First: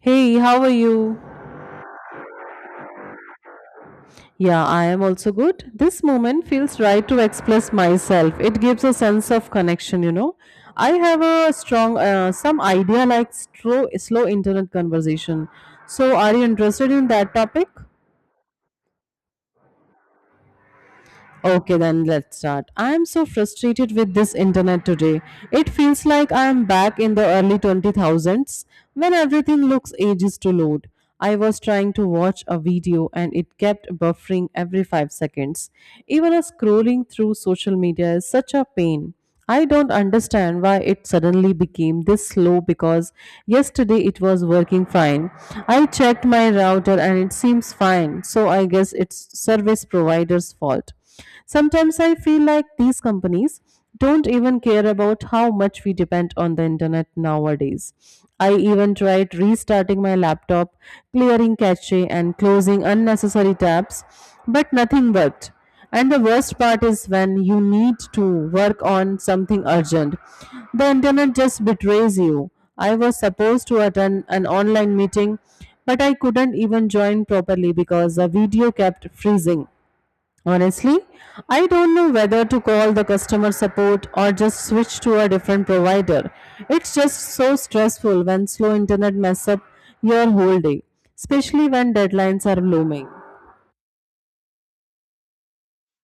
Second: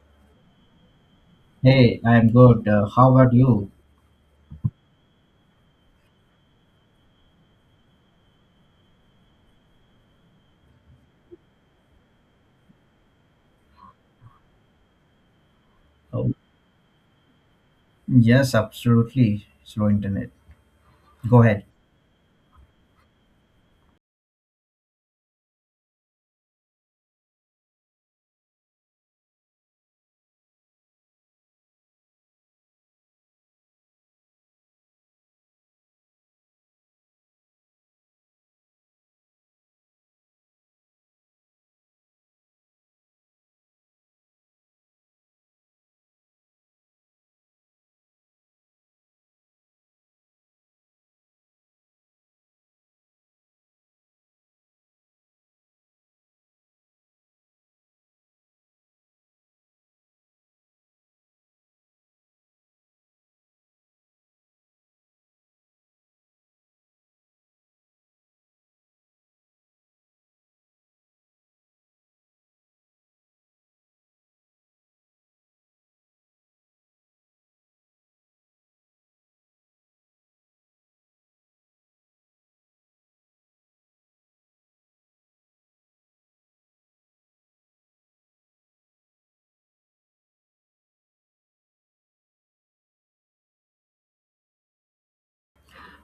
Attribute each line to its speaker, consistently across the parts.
Speaker 1: Hey, how are you?
Speaker 2: Hey, I'm good. How about you?
Speaker 1: Yeah, I am also good. This moment feels right to express myself. It gives a sense of connection, you know. I have a strong, some idea like slow internet conversation. So,
Speaker 2: Oh,
Speaker 1: are you interested in that topic?
Speaker 2: yes, absolutely. Slow internet. Go ahead.
Speaker 1: Okay, then let's start. I am so frustrated with this internet today. It feels like I am back in the early 2000s when everything looks ages to load. I was trying to watch a video and it kept buffering every 5 seconds. Even a scrolling through social media is such a pain. I don't understand why it suddenly became this slow because yesterday it was working fine. I checked my router and it seems fine, so I guess it's service provider's fault. Sometimes I feel like these companies don't even care about how much we depend on the internet nowadays. I even tried restarting my laptop, clearing cache, and closing unnecessary tabs, but nothing worked. And the worst part is when you need to work on something urgent. The internet just betrays you. I was supposed to attend an online meeting, but I couldn't even join properly because the video kept freezing. Honestly, I don't know whether to call the customer support or just switch to a different provider. It's just so stressful when slow internet mess up your whole day, especially when deadlines are looming.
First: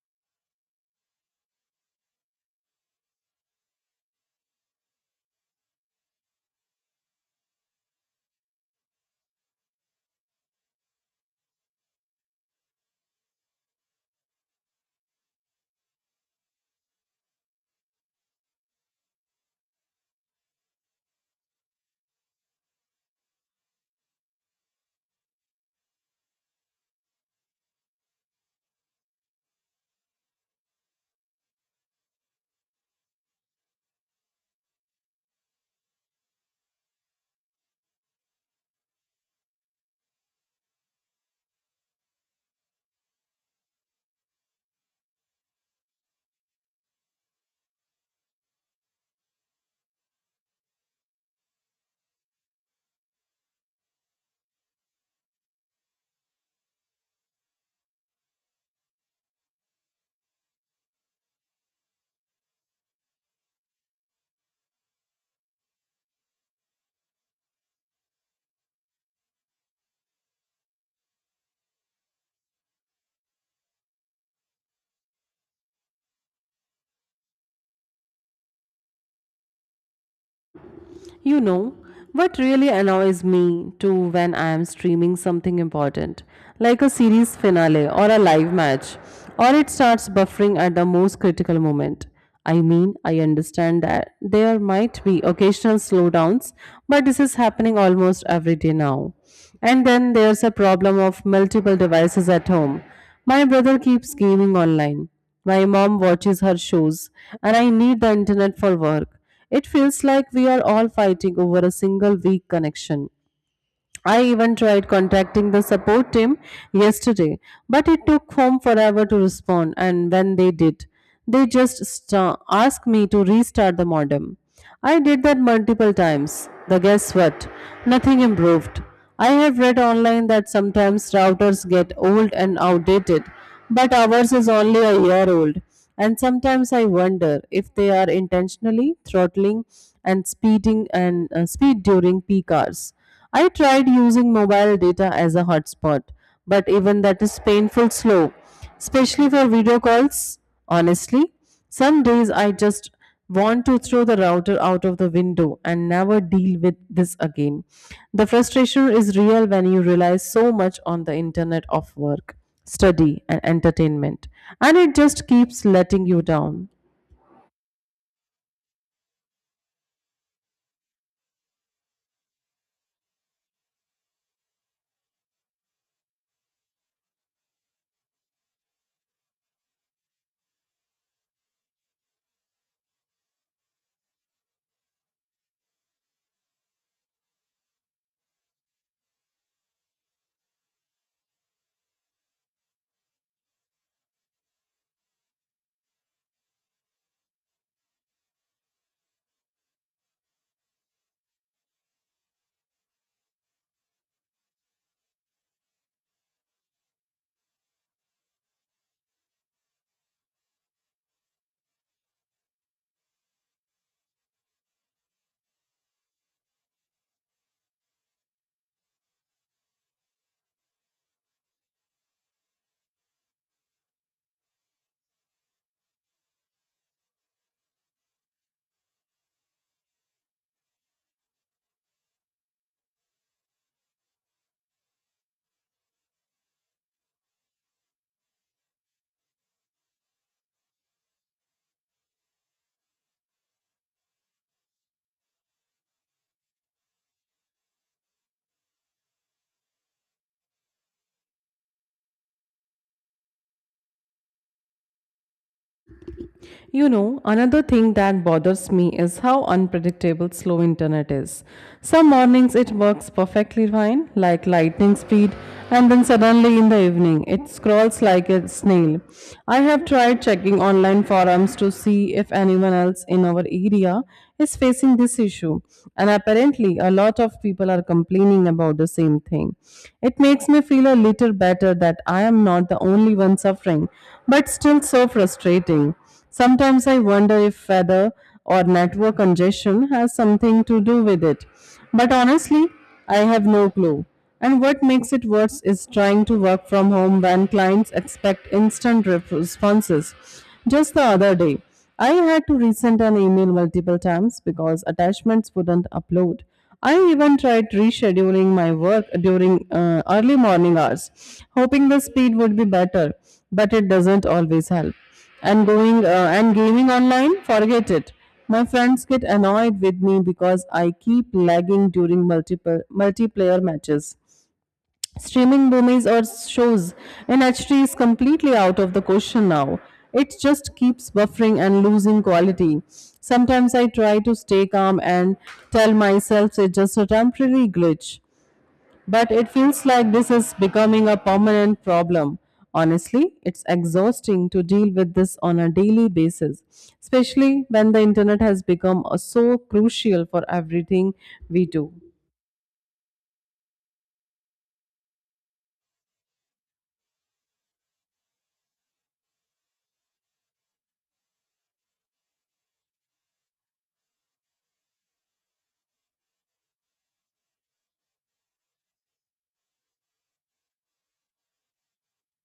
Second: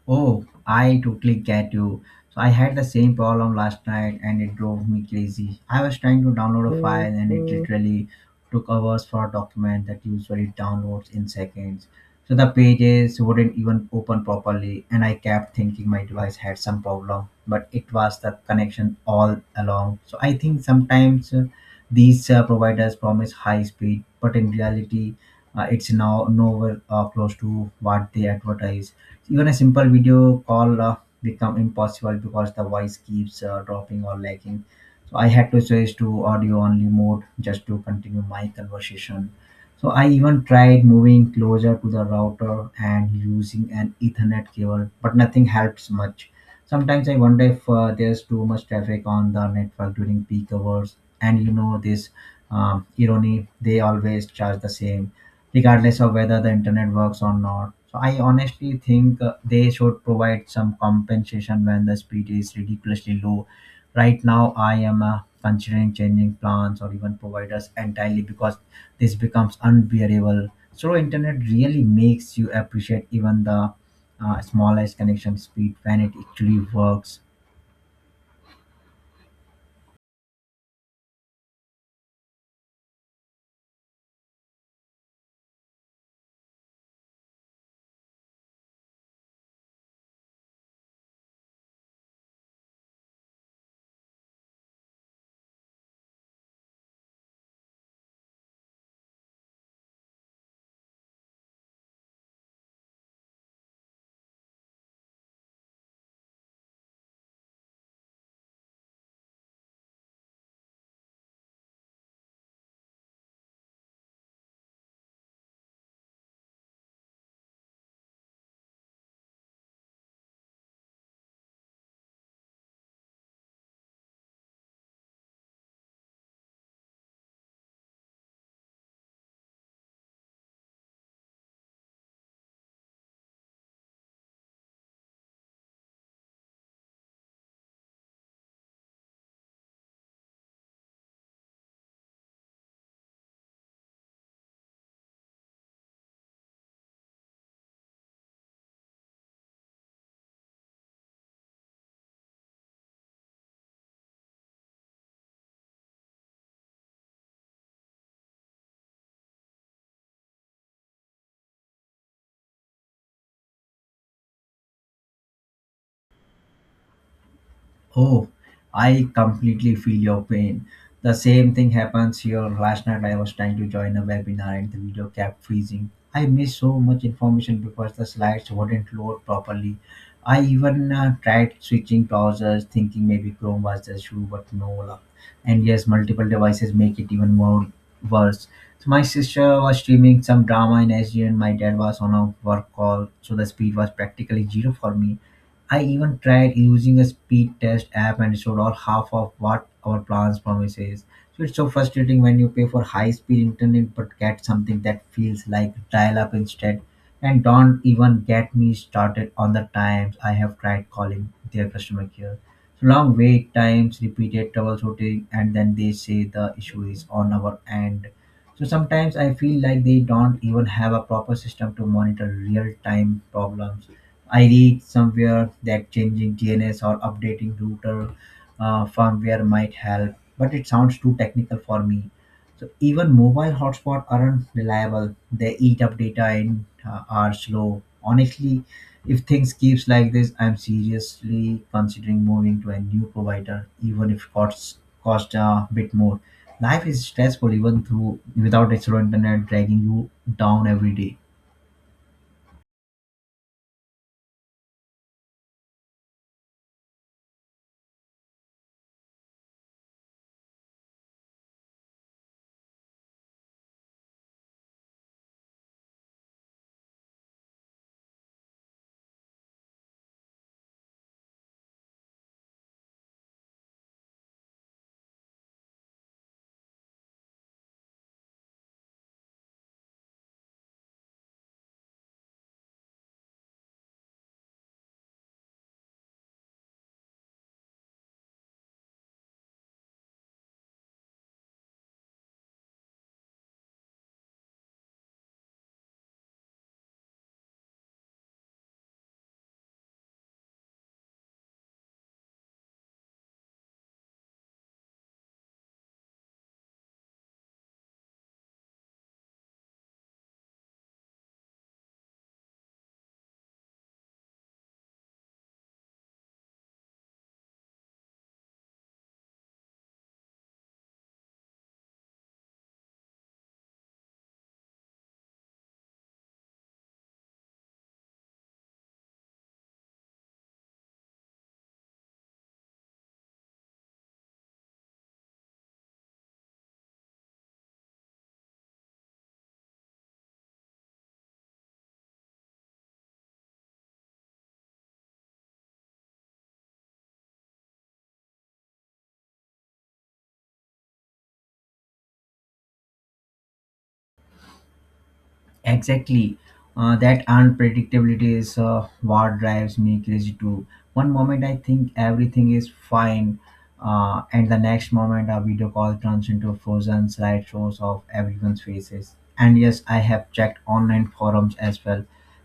Speaker 2: Oh, I totally get you. So I had the same problem last night and it drove me crazy. I was trying to download a file and it literally took hours for a document that usually downloads in seconds. So the pages wouldn't even open properly and I kept thinking my device had some problem, but it was the connection all along. So I think sometimes these providers promise high speed, but in reality, it's now nowhere close to what they advertise. Even a simple video call become impossible because the voice keeps dropping or lagging. So I had to switch to audio only mode just to continue my conversation. So I even tried moving closer to the router and using an ethernet cable, but nothing helps much. Sometimes I wonder if there's too much traffic on the network during peak hours, and you know this irony, they always charge the same regardless of whether the internet works or not. So I honestly think they should provide some compensation when the speed is ridiculously low. Right now, I am considering changing plans or even providers entirely because this becomes unbearable. Slow internet really makes you appreciate even the smallest connection speed when it actually works.
Speaker 1: You know, what really annoys me too when I am streaming something important, like a series finale or a live match, or it starts buffering at the most critical moment. I mean, I understand that there might be occasional slowdowns, but this is happening almost every day now. And then there's a problem of multiple devices at home. My brother keeps gaming online. My mom watches her shows, and I need the internet for work. It feels like we are all fighting over a single weak connection. I even tried contacting the support team yesterday, but it took home forever to respond. And when they did, they just sta asked me to restart the modem. I did that multiple times. The guess what? Nothing improved. I have read online that sometimes routers get old and outdated, but ours is only a year old. And sometimes I wonder if they are intentionally throttling and speeding and speed during peak hours. I tried using mobile data as a hotspot, but even that is painful slow, especially for video calls. Honestly, some days I just want to throw the router out of the window and never deal with this again. The frustration is real when you rely so much on the internet of work, study, and entertainment, and it just keeps letting you down.
Speaker 2: Oh, I completely feel your pain. The same thing happens here. Last night I was trying to join a webinar and the video kept freezing. I missed so much information because the slides wouldn't load properly. I even tried switching browsers, thinking maybe Chrome was the issue, but no luck. And yes, multiple devices make it even more worse. So my sister was streaming some drama in SG, and my dad was on a work call, so the speed was practically zero for me. I even tried using a speed test app and showed all half of what our plans promises. So it's so frustrating when you pay for high speed internet but get something that feels like dial up instead. And don't even get me started on the times I have tried calling their customer care. So long wait times, repeated troubleshooting, and then they say the issue is on our end. So sometimes I feel like they don't even have a proper system to monitor real time problems. I read somewhere that changing DNS or updating router firmware might help, but it sounds too technical for me. So even mobile hotspots aren't reliable. They eat up data and are slow. Honestly, if things keeps like this, I'm seriously considering moving to a new provider, even if costs cost a bit more. Life is stressful even through without a slow internet dragging you down every day.
Speaker 1: You know, another thing that bothers me is how unpredictable slow internet is. Some mornings it works perfectly fine, like lightning speed, and then suddenly in the evening it scrolls like a snail. I have tried checking online forums to see if anyone else in our area is facing this issue, and apparently a lot of people are complaining about the same thing. It makes me feel a little better that I am not the only one suffering, but still so frustrating. Sometimes I wonder if weather or network congestion has something to do with it. But honestly, I have no clue. And what makes it worse is trying to work from home when clients expect instant responses. Just the other day, I had to resend an email multiple times because attachments wouldn't upload. I even tried rescheduling my work during early morning hours, hoping the speed would be better, but it doesn't always help. And going and gaming online, forget it. My friends get annoyed with me because I keep lagging during multiple multiplayer matches. Streaming movies or shows in HD is completely out of the question now. It just keeps buffering and losing quality. Sometimes I try to stay calm and tell myself it's just a temporary glitch, but it feels like this is becoming a permanent problem. Honestly, it's exhausting to deal with this on a daily basis, especially when the internet has become so crucial for everything we do.
Speaker 2: Exactly. That unpredictability is what drives me crazy too. One moment I think everything is fine, and the next moment a video call turns into frozen slideshows of everyone's faces. And yes, I have checked online forums as well.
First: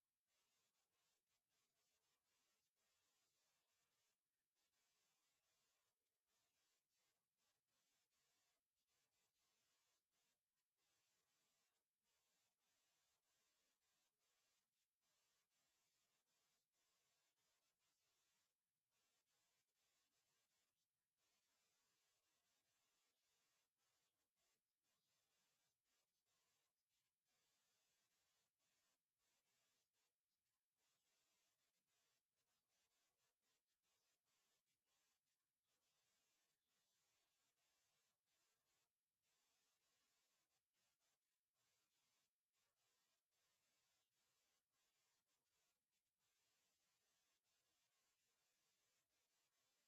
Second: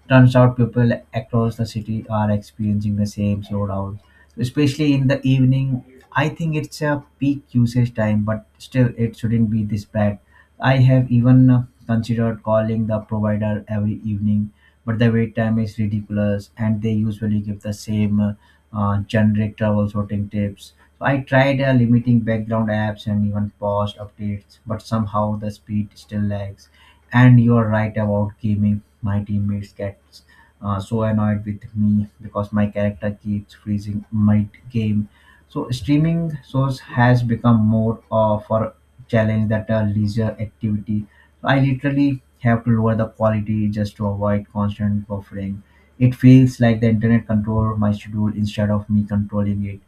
Speaker 2: Turns out people across the city are experiencing the same slowdown, especially in the evening. I think it's a peak usage time, but still, it shouldn't be this bad. I have even considered calling the provider every evening, but the wait time is ridiculous, and they usually give the same generic travel sorting tips. So I tried limiting background apps and even paused updates, but somehow the speed still lags. And you're right about gaming. My teammates get so annoyed with me because my character keeps freezing mid game. So streaming source has become more of for challenge that leisure activity. I literally have to lower the quality just to avoid constant buffering. It feels like the internet control my schedule instead of me controlling it.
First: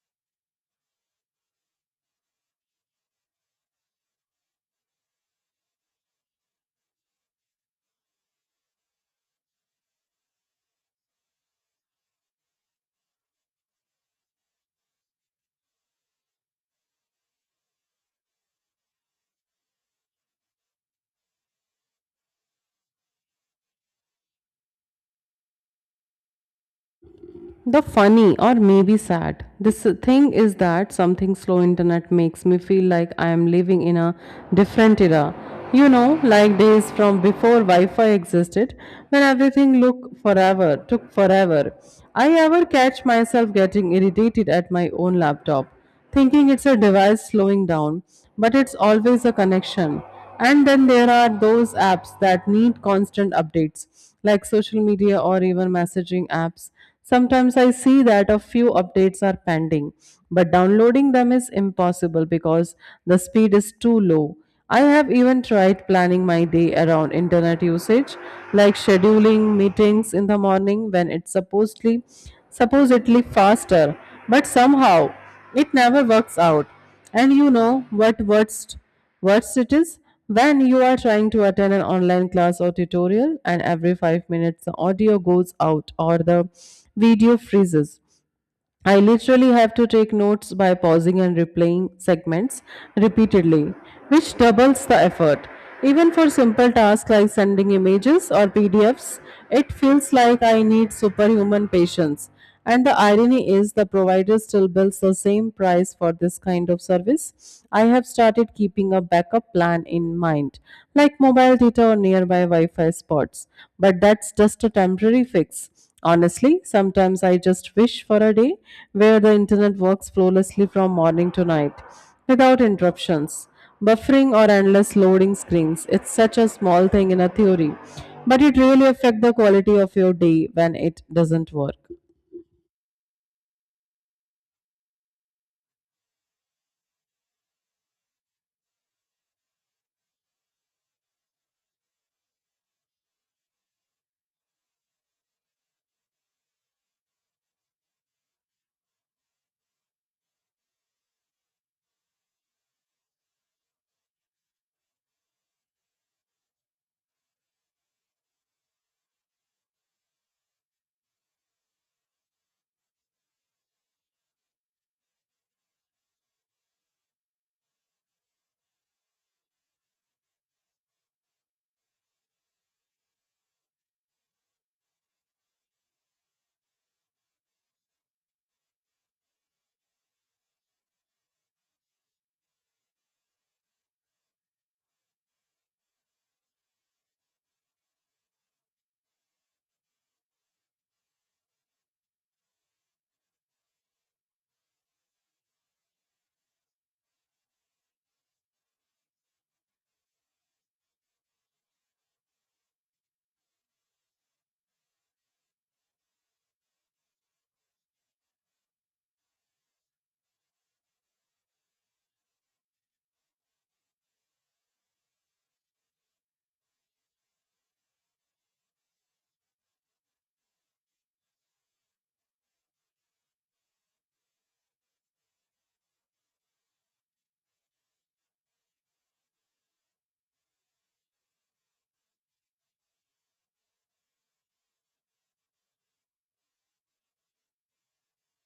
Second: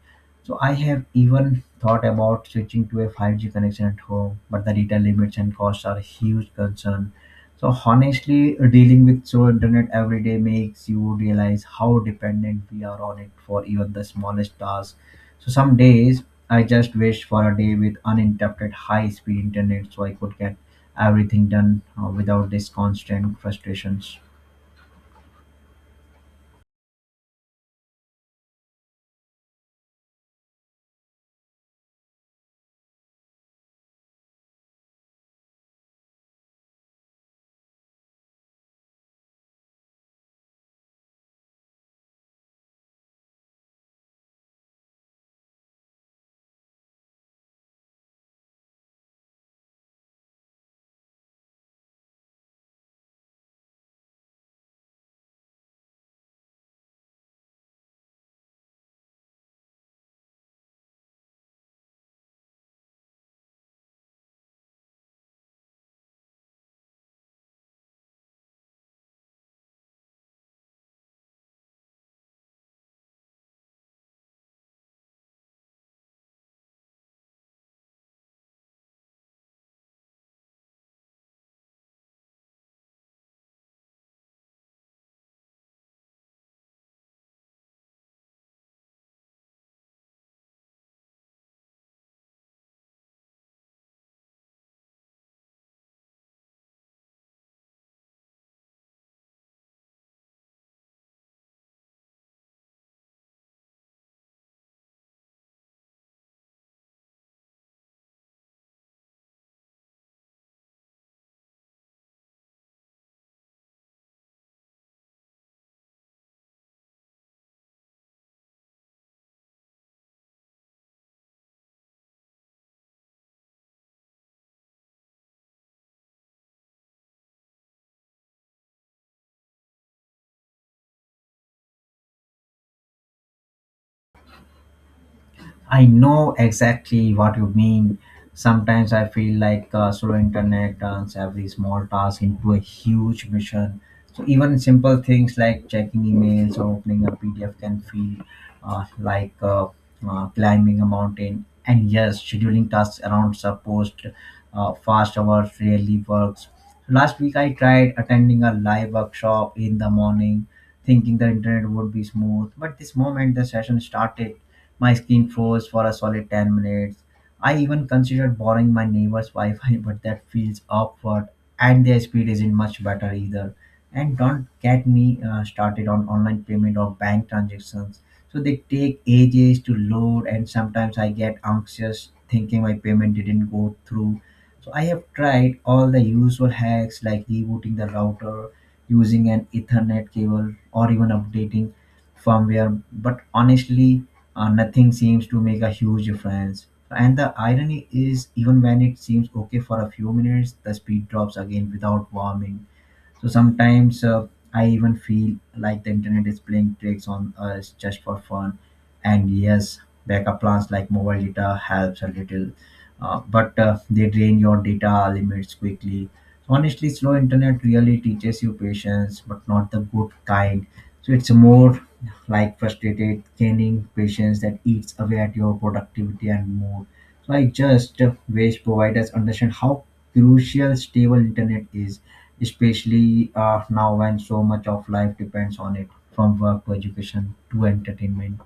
Speaker 2: So I have even thought about switching to a 5G connection at home, but the data limits and costs are a huge concern. So honestly, dealing with slow internet every day makes you realize how dependent we are on it for even the smallest tasks. So some days I just wished for a day with uninterrupted high speed internet so I could get everything done without these constant frustrations.
Speaker 1: The funny or maybe sad This thing is that something slow internet makes me feel like I am living in a different era. You know, like days from before Wi-Fi existed, when everything looked forever, took forever. I ever catch myself getting irritated at my own laptop thinking it's a device slowing down, but it's always a connection. And then there are those apps that need constant updates, like social media or even messaging apps. Sometimes I see that a few updates are pending, but downloading them is impossible because the speed is too low. I have even tried planning my day around internet usage, like scheduling meetings in the morning when it's supposedly faster, but somehow it never works out. And you know what worst it is? When you are trying to attend an online class or tutorial and every 5 minutes the audio goes out or the video freezes. I literally have to take notes by pausing and replaying segments repeatedly, which doubles the effort. Even for simple tasks like sending images or PDFs, it feels like I need superhuman patience. And the irony is, the provider still bills the same price for this kind of service. I have started keeping a backup plan in mind, like mobile data or nearby Wi Fi spots. But that's just a temporary fix. Honestly, sometimes I just wish for a day where the internet works flawlessly from morning to night without interruptions, buffering, or endless loading screens. It's such a small thing in a theory, but it really affects the quality of your day when it doesn't work.
Speaker 2: I know exactly what you mean. Sometimes I feel like slow internet turns every small task into a huge mission. So even simple things like checking emails or opening a PDF can feel like climbing a mountain. And yes, scheduling tasks around supposed fast hours really works. Last week I tried attending a live workshop in the morning, thinking the internet would be smooth. But this moment the session started, my screen froze for a solid 10 minutes. I even considered borrowing my neighbor's Wi Fi, but that feels awkward, and their speed isn't much better either. And don't get me started on online payment or bank transactions. So they take ages to load, and sometimes I get anxious thinking my payment didn't go through. So I have tried all the usual hacks like rebooting the router, using an Ethernet cable, or even updating firmware. But honestly, nothing seems to make a huge difference. And the irony is, even when it seems okay for a few minutes, the speed drops again without warming. So sometimes I even feel like the internet is playing tricks on us just for fun. And yes, backup plans like mobile data helps a little, but they drain your data limits quickly. Honestly, slow internet really teaches you patience, but not the good kind. So it's more like frustrated, gaining patience that eats away at your productivity and mood. Like just wish providers understand how crucial stable internet is, especially now when so much of life depends on it, from work to education to entertainment.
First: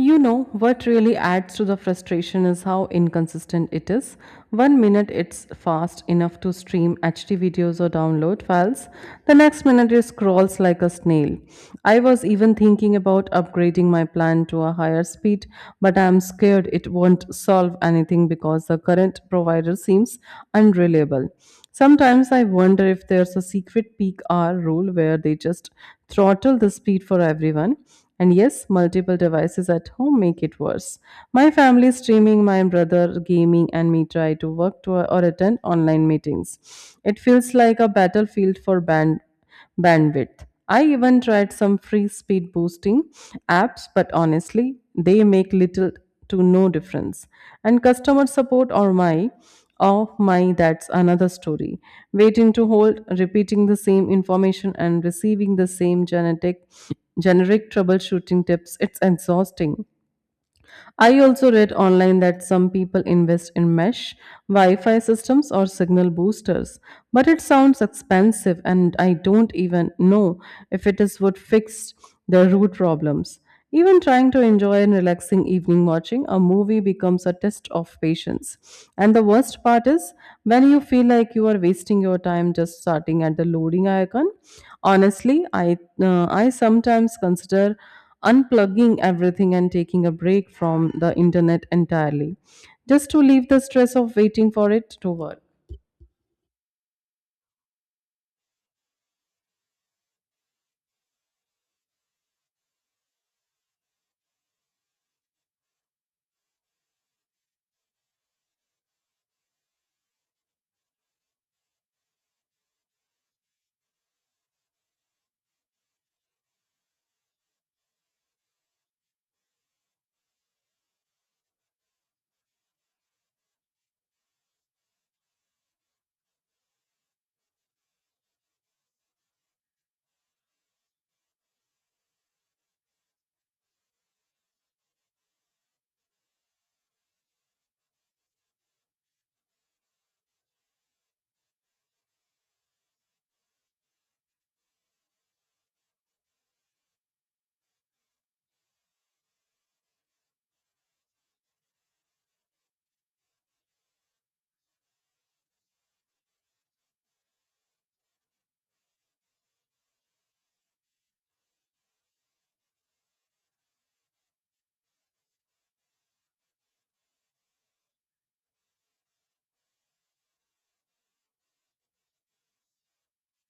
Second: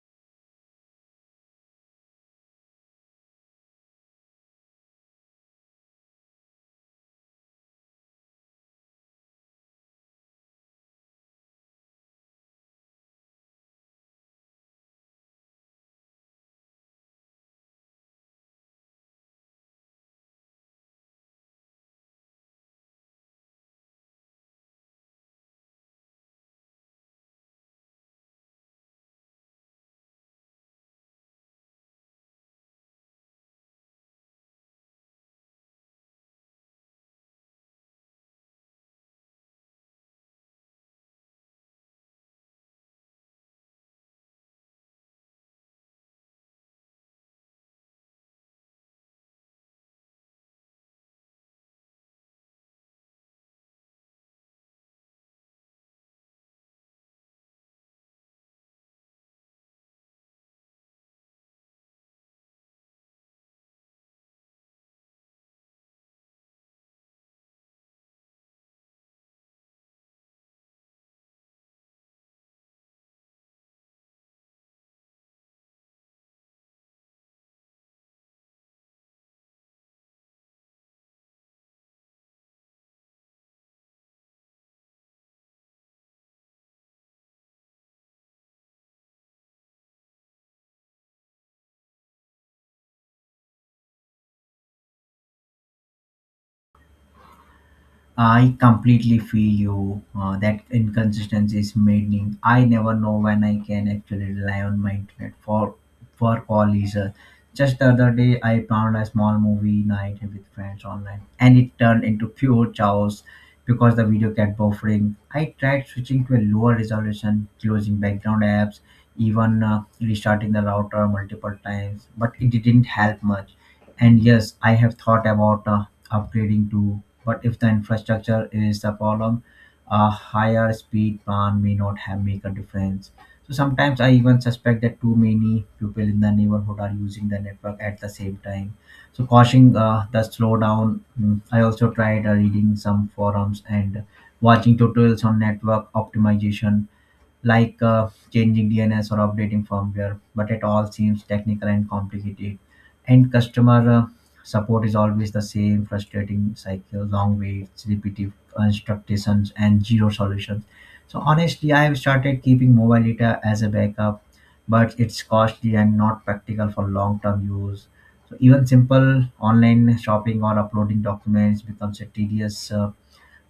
Speaker 1: You know, what really adds to the frustration is how inconsistent it is. 1 minute it's fast enough to stream HD videos or download files, the next minute it scrolls like a snail. I was even thinking about upgrading my plan to a higher speed, but I'm scared it won't solve anything because the current provider seems unreliable. Sometimes I wonder if there's a secret peak hour rule where they just throttle the speed for everyone. And yes, multiple devices at home make it worse. My family streaming, my brother gaming, and me try to work to or attend online meetings. It feels like a battlefield for bandwidth. I even tried some free speed boosting apps, but honestly, they make little to no difference. And customer support, or my oh my, that's another story. Waiting to hold, repeating the same information and receiving the same genetic generic troubleshooting tips, it's exhausting. I also read online that some people invest in mesh, Wi Fi systems, or signal boosters, but it sounds expensive and I don't even know if it is would fix the root problems. Even trying to enjoy a relaxing evening watching a movie becomes a test of patience. And the worst part is when you feel like you are wasting your time just starting at the loading icon. Honestly, I sometimes consider unplugging everything and taking a break from the internet entirely, just to leave the stress of waiting for it to work.
Speaker 2: I completely feel you. That inconsistency is maddening. I never know when I can actually rely on my internet for all reasons. Just the other day, I planned a small movie night with friends online, and it turned into pure chaos because the video kept buffering. I tried switching to a lower resolution, closing background apps, even restarting the router multiple times, but it didn't help much. And yes, I have thought about upgrading to, but if the infrastructure is the problem, a higher speed plan may not have make a difference. So sometimes I even suspect that too many people in the neighborhood are using the network at the same time, so causing the slowdown. I also tried reading some forums and watching tutorials on network optimization like changing DNS or updating firmware, but it all seems technical and complicated. And customer support is always the same frustrating cycle, long waits, repetitive instructions, and zero solutions. So, honestly, I have started keeping mobile data as a backup, but it's costly and not practical for long term use. So, even simple online shopping or uploading documents becomes a tedious. Uh,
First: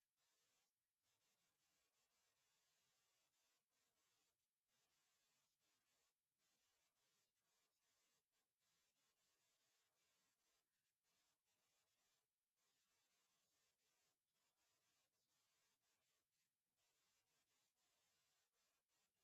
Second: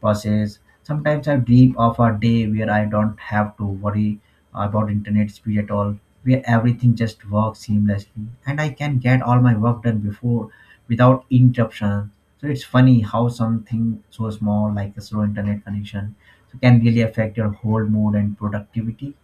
Speaker 2: process. Sometimes I dream of a day where I don't have to worry about internet speed at all, where everything just works seamlessly and I can get all my work done before without interruption. So it's funny how something so small like a slow internet connection so can really affect your whole mood and productivity.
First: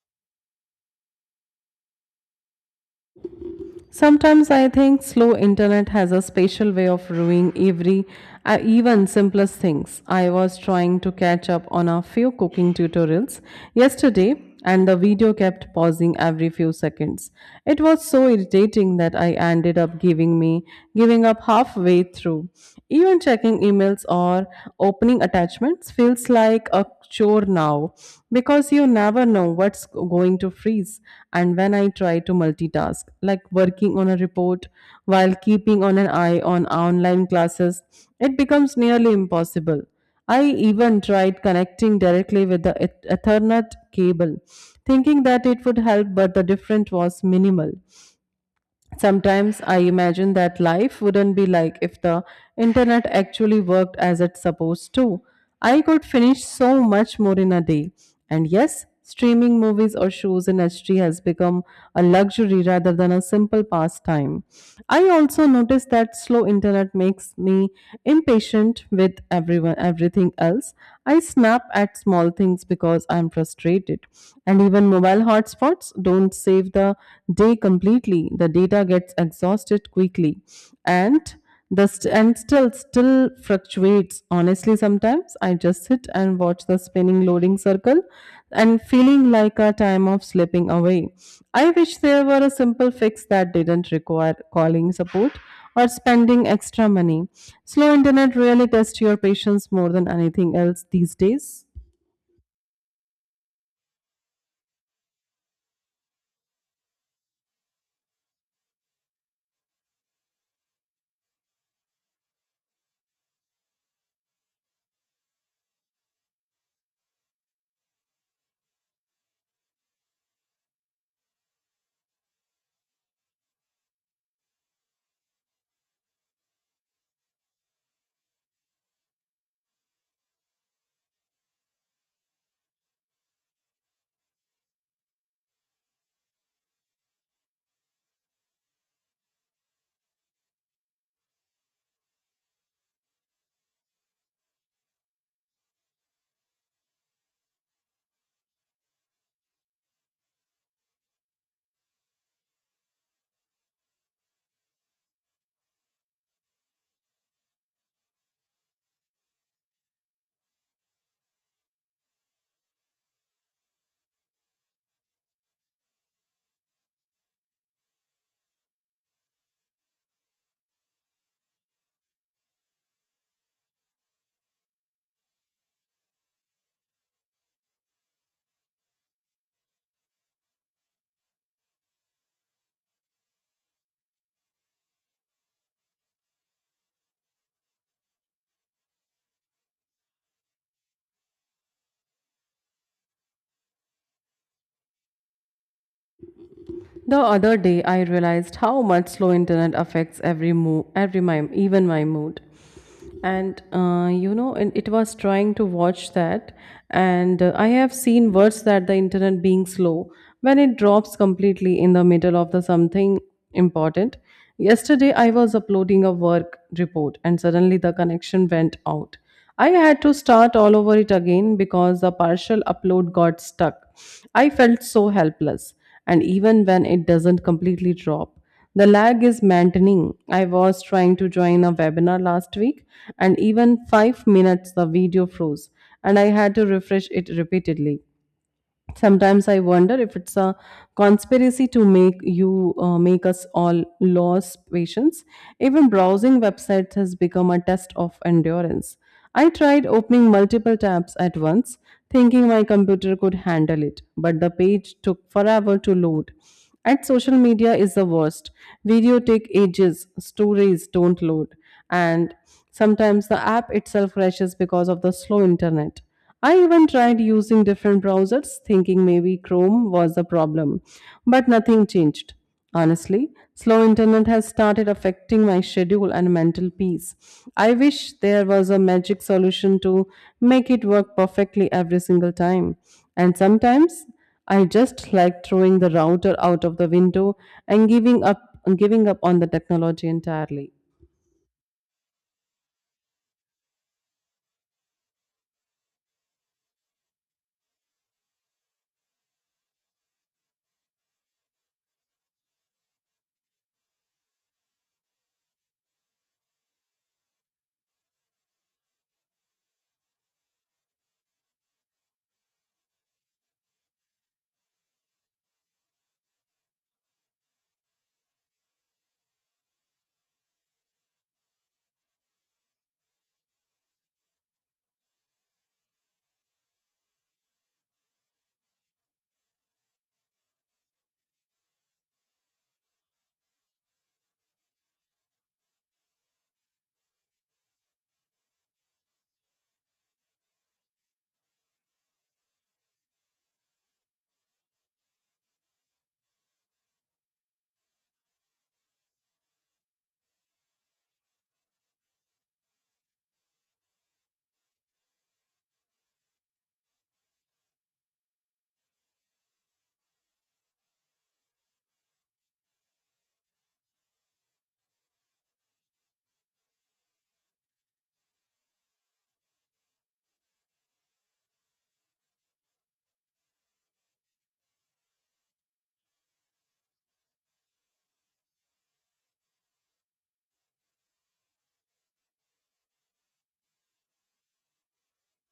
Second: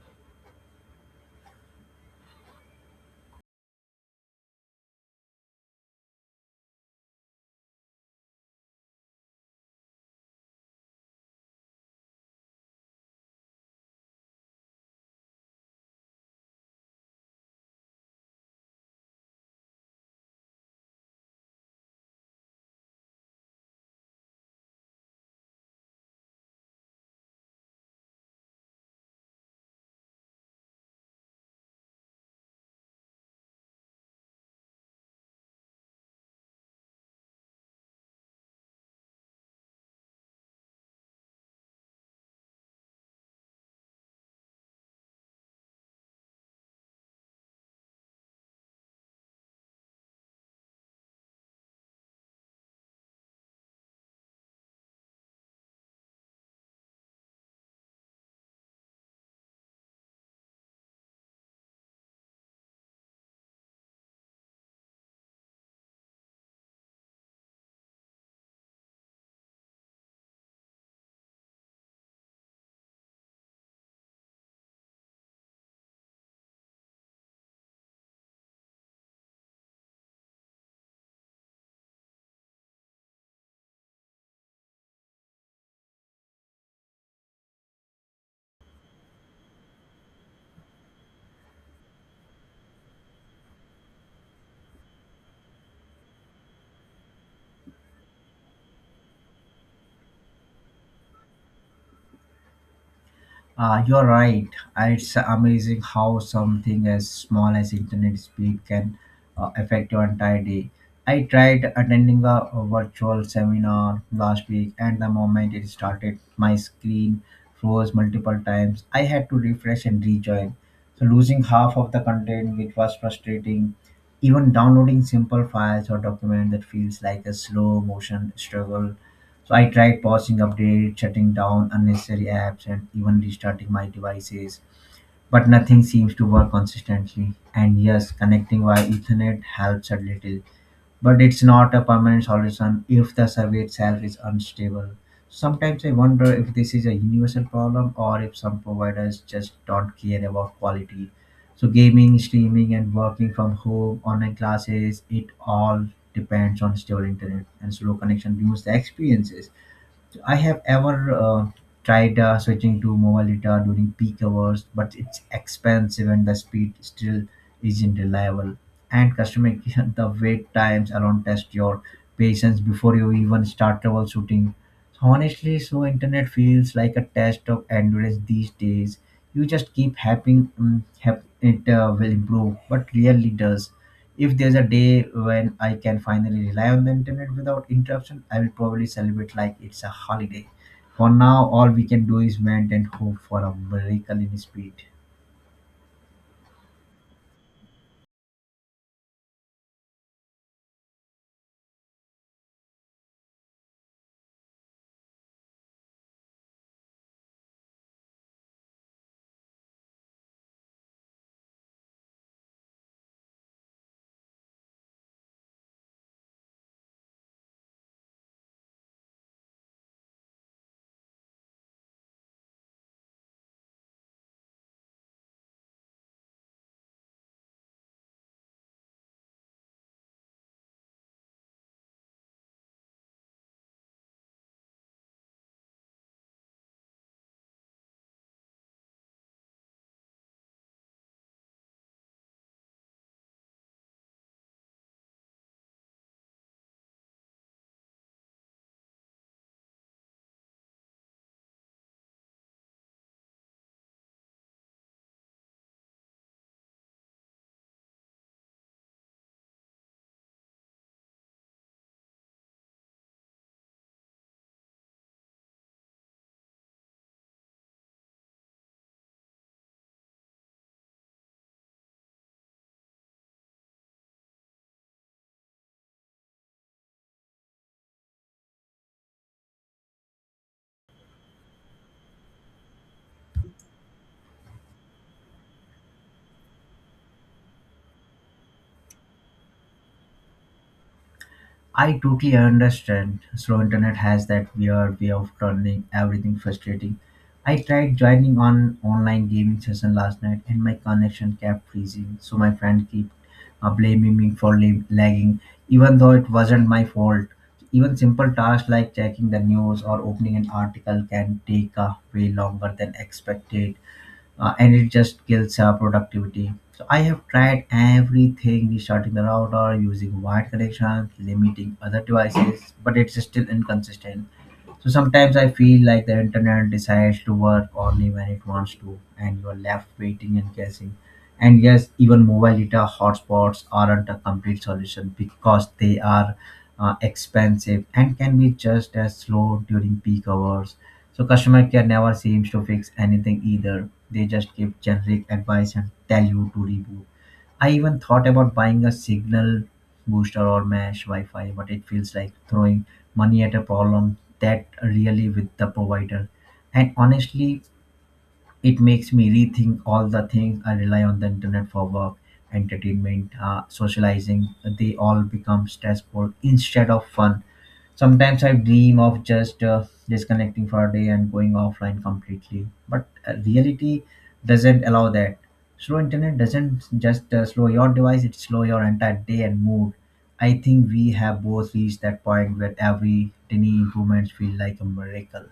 Speaker 1: Sometimes I think slow internet has a special way of ruining even simplest things. I was trying to catch up on a few cooking tutorials yesterday and the video kept pausing every few seconds. It was so irritating that I ended up giving up halfway through. Even checking emails or opening attachments feels like a chore now because you never know what's going to freeze. And when I try to multitask, like working on a report while keeping on an eye on online classes, it becomes nearly impossible. I even tried connecting directly with the Ethernet cable, thinking that it would help, but the difference was minimal. Sometimes I imagine that life wouldn't be like if the internet actually worked as it's supposed to. I could finish so much more in a day. And yes, streaming movies or shows in HD has become a luxury rather than a simple pastime. I also notice that slow internet makes me impatient with everyone everything else. I snap at small things because I'm frustrated. And even mobile hotspots don't save the day completely. The data gets exhausted quickly. And the st- and still still fluctuates. Honestly, sometimes I just sit and watch the spinning loading circle and feeling like a time of slipping away. I wish there were a simple fix that didn't require calling support or spending extra money. Slow internet really tests your patience more than anything else these days.
Speaker 2: You're right. It's amazing how something as small as internet speed can affect your entire day. I tried attending a virtual seminar last week, and the moment it started, my screen froze multiple times. I had to refresh and rejoin, so losing half of the content, which was frustrating. Even downloading simple files or documents that feels like a slow motion struggle. So I tried pausing updates, shutting down unnecessary apps, and even restarting my devices, but nothing seems to work consistently. And yes, connecting via Ethernet helps a little, but it's not a permanent solution if the survey itself is unstable. Sometimes I wonder if this is a universal problem or if some providers just don't care about quality. So, gaming, streaming, and working from home, online classes, it all depends on stable internet, and slow connection ruins the experiences. I have ever tried switching to mobile data during peak hours, but it's expensive and the speed still isn't reliable. And customer care, the wait times alone test your patience before you even start troubleshooting. So honestly, so internet feels like a test of endurance these days. You just keep hoping it will improve, but rarely does. If there's a day when I can finally rely on the internet without interruption, I will probably celebrate like it's a holiday. For now, all we can do is wait and hope for a miracle in speed.
Speaker 1: The other day, I realized how much slow internet affects every move, even my mood. And it was trying to watch that, and I have seen words that the internet being slow when it drops completely in the middle of the something important. Yesterday, I was uploading a work report, and suddenly the connection went out. I had to start all over it again because the partial upload got stuck. I felt so helpless, and even when it doesn't completely drop, the lag is maddening. I was trying to join a webinar last week, and even 5 minutes the video froze, and I had to refresh it repeatedly. Sometimes I wonder if it's a conspiracy to make us all lose patience. Even browsing websites has become a test of endurance. I tried opening multiple tabs at once, thinking my computer could handle it, but the page took forever to load. And social media is the worst. Video take ages, stories don't load, and sometimes the app itself crashes because of the slow internet. I even tried using different browsers, thinking maybe Chrome was the problem, but nothing changed. Honestly, slow internet has started affecting my schedule and mental peace. I wish there was a magic solution to make it work perfectly every single time. And sometimes I just like throwing the router out of the window and giving up on the technology entirely.
Speaker 2: I totally understand. Slow internet has that weird way of turning everything frustrating. I tried joining on online gaming session last night and my connection kept freezing. So my friend kept blaming me for lagging, even though it wasn't my fault. Even simple tasks like checking the news or opening an article can take way longer than expected, and it just kills productivity. So I have tried everything: restarting the router, using wired connections, limiting other devices, but it's still inconsistent. So sometimes I feel like the internet decides to work only when it wants to, and you're left waiting and guessing. And yes, even mobile data hotspots aren't a complete solution because they are expensive and can be just as slow during peak hours. So customer care never seems to fix anything either. They just give generic advice and tell you to reboot. I even thought about buying a signal booster or mesh Wi-Fi, but it feels like throwing money at a problem that really with the provider. And honestly, it makes me rethink all the things I rely on the internet for: work, entertainment, socializing. They all become stressful instead of fun. Sometimes I dream of just disconnecting for a day and going offline completely, but reality doesn't allow that. Slow internet doesn't just slow your device, it slow your entire day and mood. I think we have both reached that point where every tiny improvements feel like a miracle.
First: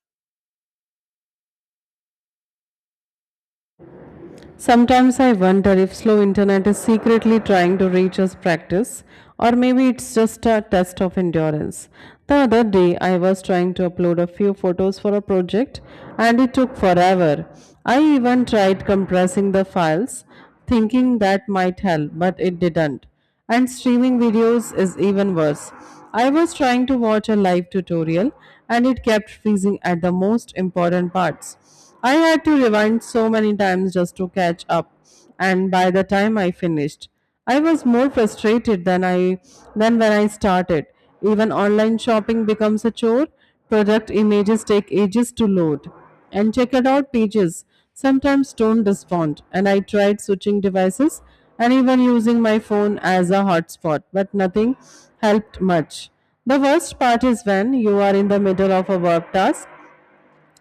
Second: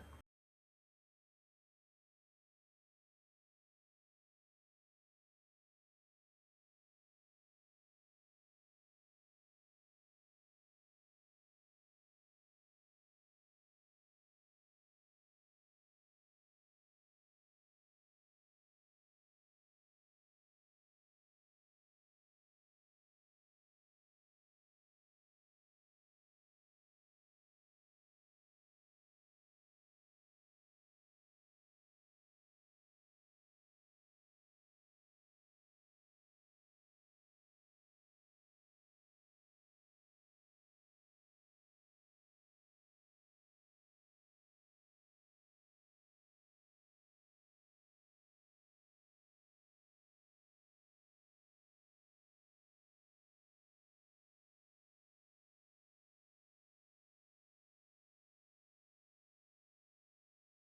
Speaker 1: Sometimes I wonder if slow internet is secretly trying to reach us practice, or maybe it's just a test of endurance. The other day, I was trying to upload a few photos for a project, and it took forever. I even tried compressing the files, thinking that might help, but it didn't. And streaming videos is even worse. I was trying to watch a live tutorial, and it kept freezing at the most important parts. I had to rewind so many times just to catch up, and by the time I finished, I was more frustrated than I than when I started. Even online shopping becomes a chore. Product images take ages to load, and checkout pages sometimes don't respond. And I tried switching devices and even using my phone as a hotspot, but nothing helped much. The worst part is when you are in the middle of a work task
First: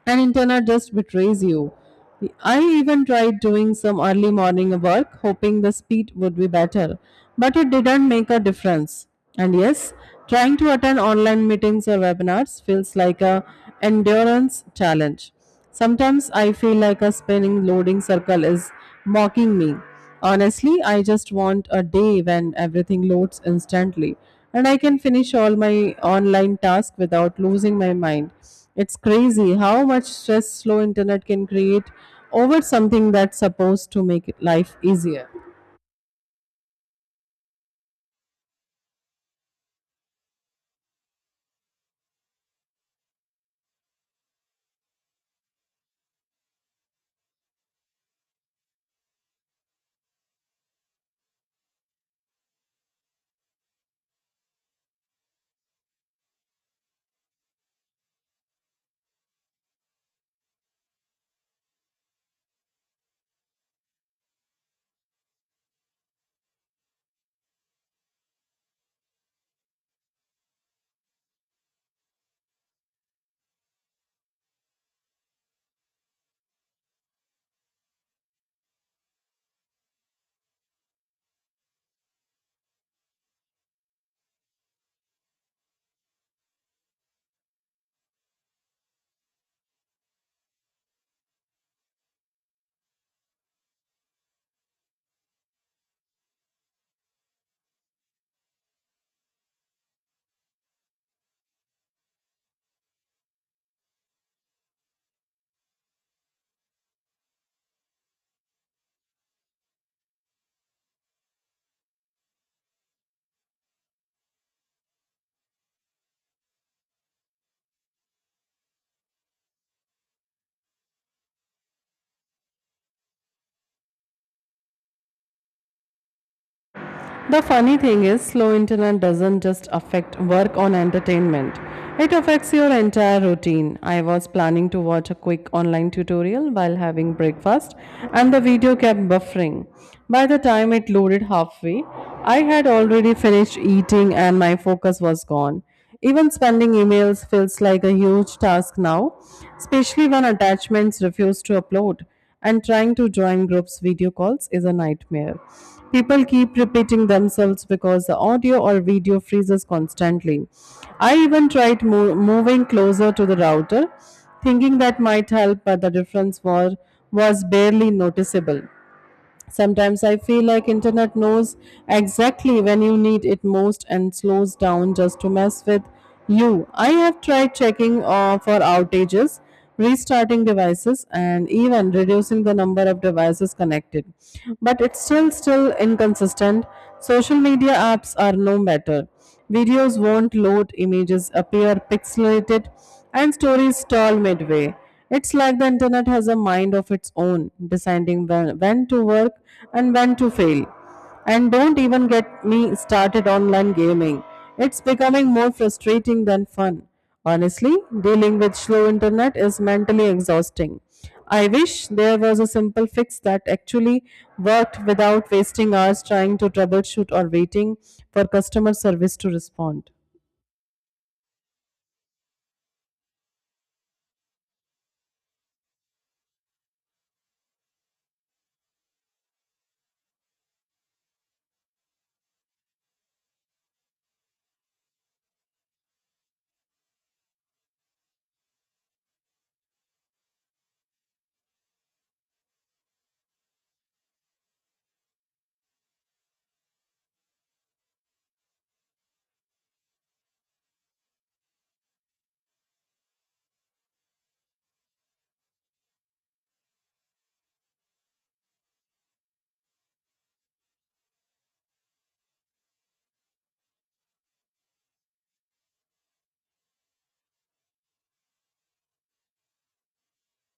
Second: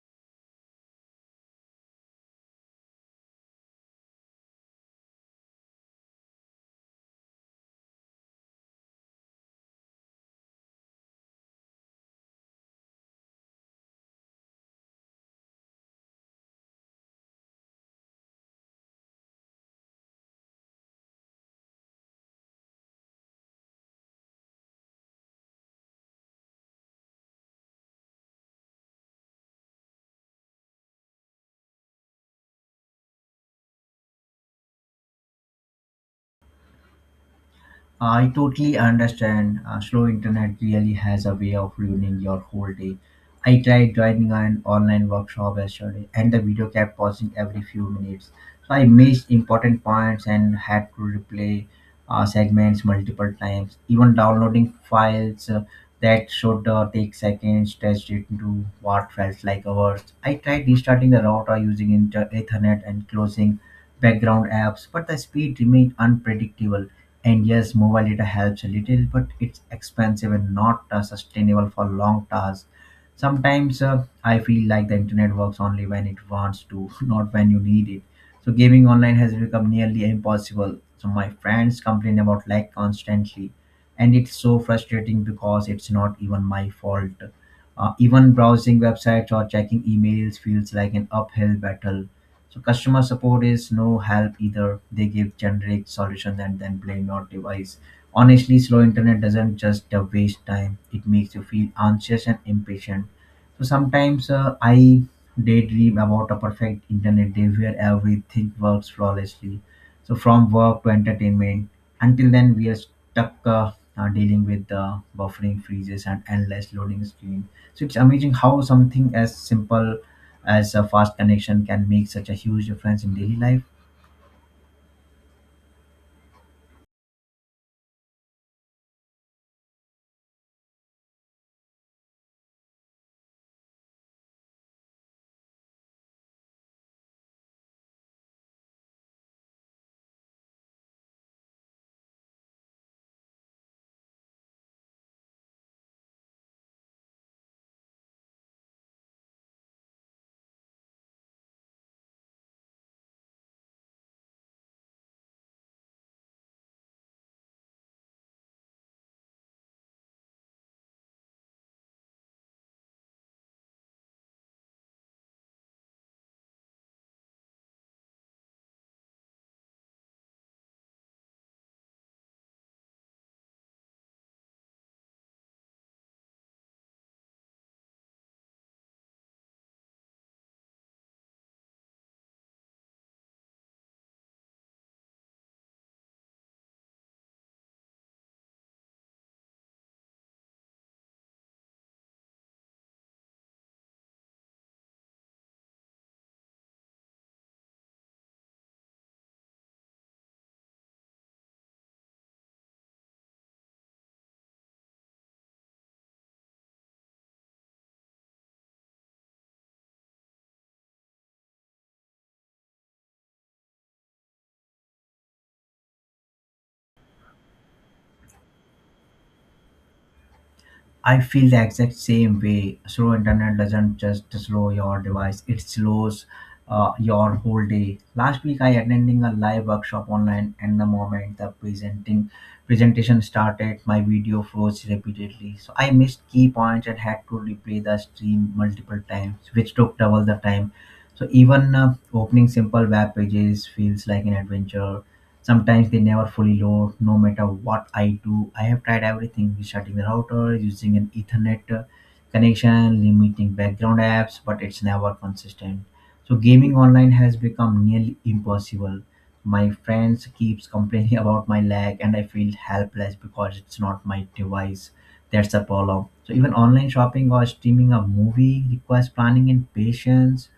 Speaker 1: and internet just betrays you. I even tried doing some early morning work, hoping the speed would be better, but it didn't make a difference. And yes, trying to attend online meetings or webinars feels like a endurance challenge. Sometimes I feel like a spinning loading circle is mocking me. Honestly, I just want a day when everything loads instantly and I can finish all my online tasks without losing my mind. It's crazy how much stress slow internet can create over something that's supposed to make life easier.
Speaker 2: I totally understand. Slow internet really has a way of ruining your whole day. I tried joining an online workshop yesterday, and the video kept pausing every few minutes. So I missed important points and had to replay segments multiple times. Even downloading files that should take seconds stretched it into what felt like hours. I tried restarting the router using Ethernet and closing background apps, but the speed remained unpredictable. And yes, mobile data helps a little, but it's expensive and not sustainable for long tasks. Sometimes I feel like the internet works only when it wants to, not when you need it. So gaming online has become nearly impossible. So my friends complain about lag constantly, and it's so frustrating because it's not even my fault. Even browsing websites or checking emails feels like an uphill battle. So customer support is no help either. They give generic solutions and then blame your device. Honestly, slow internet doesn't just waste time. It makes you feel anxious and impatient. So sometimes I daydream about a perfect internet day where everything works flawlessly. So from work to entertainment. Until then, we are stuck dealing with buffering freezes and endless loading screen. So it's amazing how something as simple as a fast connection can make such a huge difference in daily life.
Speaker 1: The funny thing is, slow internet doesn't just affect work on entertainment. It affects your entire routine. I was planning to watch a quick online tutorial while having breakfast, and the video kept buffering. By the time it loaded halfway, I had already finished eating and my focus was gone. Even spending emails feels like a huge task now, especially when attachments refuse to upload, and trying to join groups video calls is a nightmare. People keep repeating themselves because the audio or video freezes constantly. I even tried moving closer to the router, thinking that might help, but the was barely noticeable. Sometimes I feel like internet knows exactly when you need it most and slows down just to mess with you. I have tried checking for outages, restarting devices and even reducing the number of devices connected, but it's still inconsistent. Social media apps are no better. Videos won't load, images appear pixelated, and stories stall midway. It's like the internet has a mind of its own, deciding when to work and when to fail. And don't even get me started on online gaming. It's becoming more frustrating than fun. Honestly, dealing with slow internet is mentally exhausting. I wish there was a simple fix that actually worked without wasting hours trying to troubleshoot or waiting for customer service to respond.
Speaker 2: I feel the exact same way. Slow internet doesn't just slow your device; it slows your whole day. Last week, I attending a live workshop online, and the moment the presenting presentation started, my video froze repeatedly. So I missed key points and had to replay the stream multiple times, which took double the time. So even opening simple web pages feels like an adventure. Sometimes they never fully load, no matter what I do. I have tried everything restarting the router, using an Ethernet connection, limiting background apps, but it's never consistent. So gaming online has become nearly impossible. My friends keeps complaining about my lag and I feel helpless because it's not my device. That's the problem. So even online shopping or streaming a movie requires planning and patience.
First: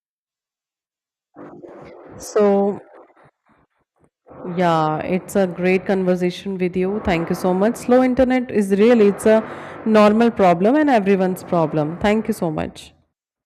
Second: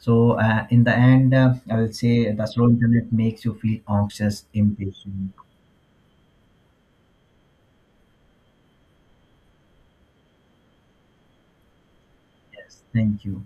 Speaker 2: So in the end, I will say the slow
Speaker 1: So,
Speaker 2: internet makes you feel anxious,
Speaker 1: yeah,
Speaker 2: impatient.
Speaker 1: it's a great conversation with you. Thank you so much. Slow internet is really it's a normal problem and everyone's problem. Thank you so
Speaker 2: Yes,
Speaker 1: much.
Speaker 2: thank you.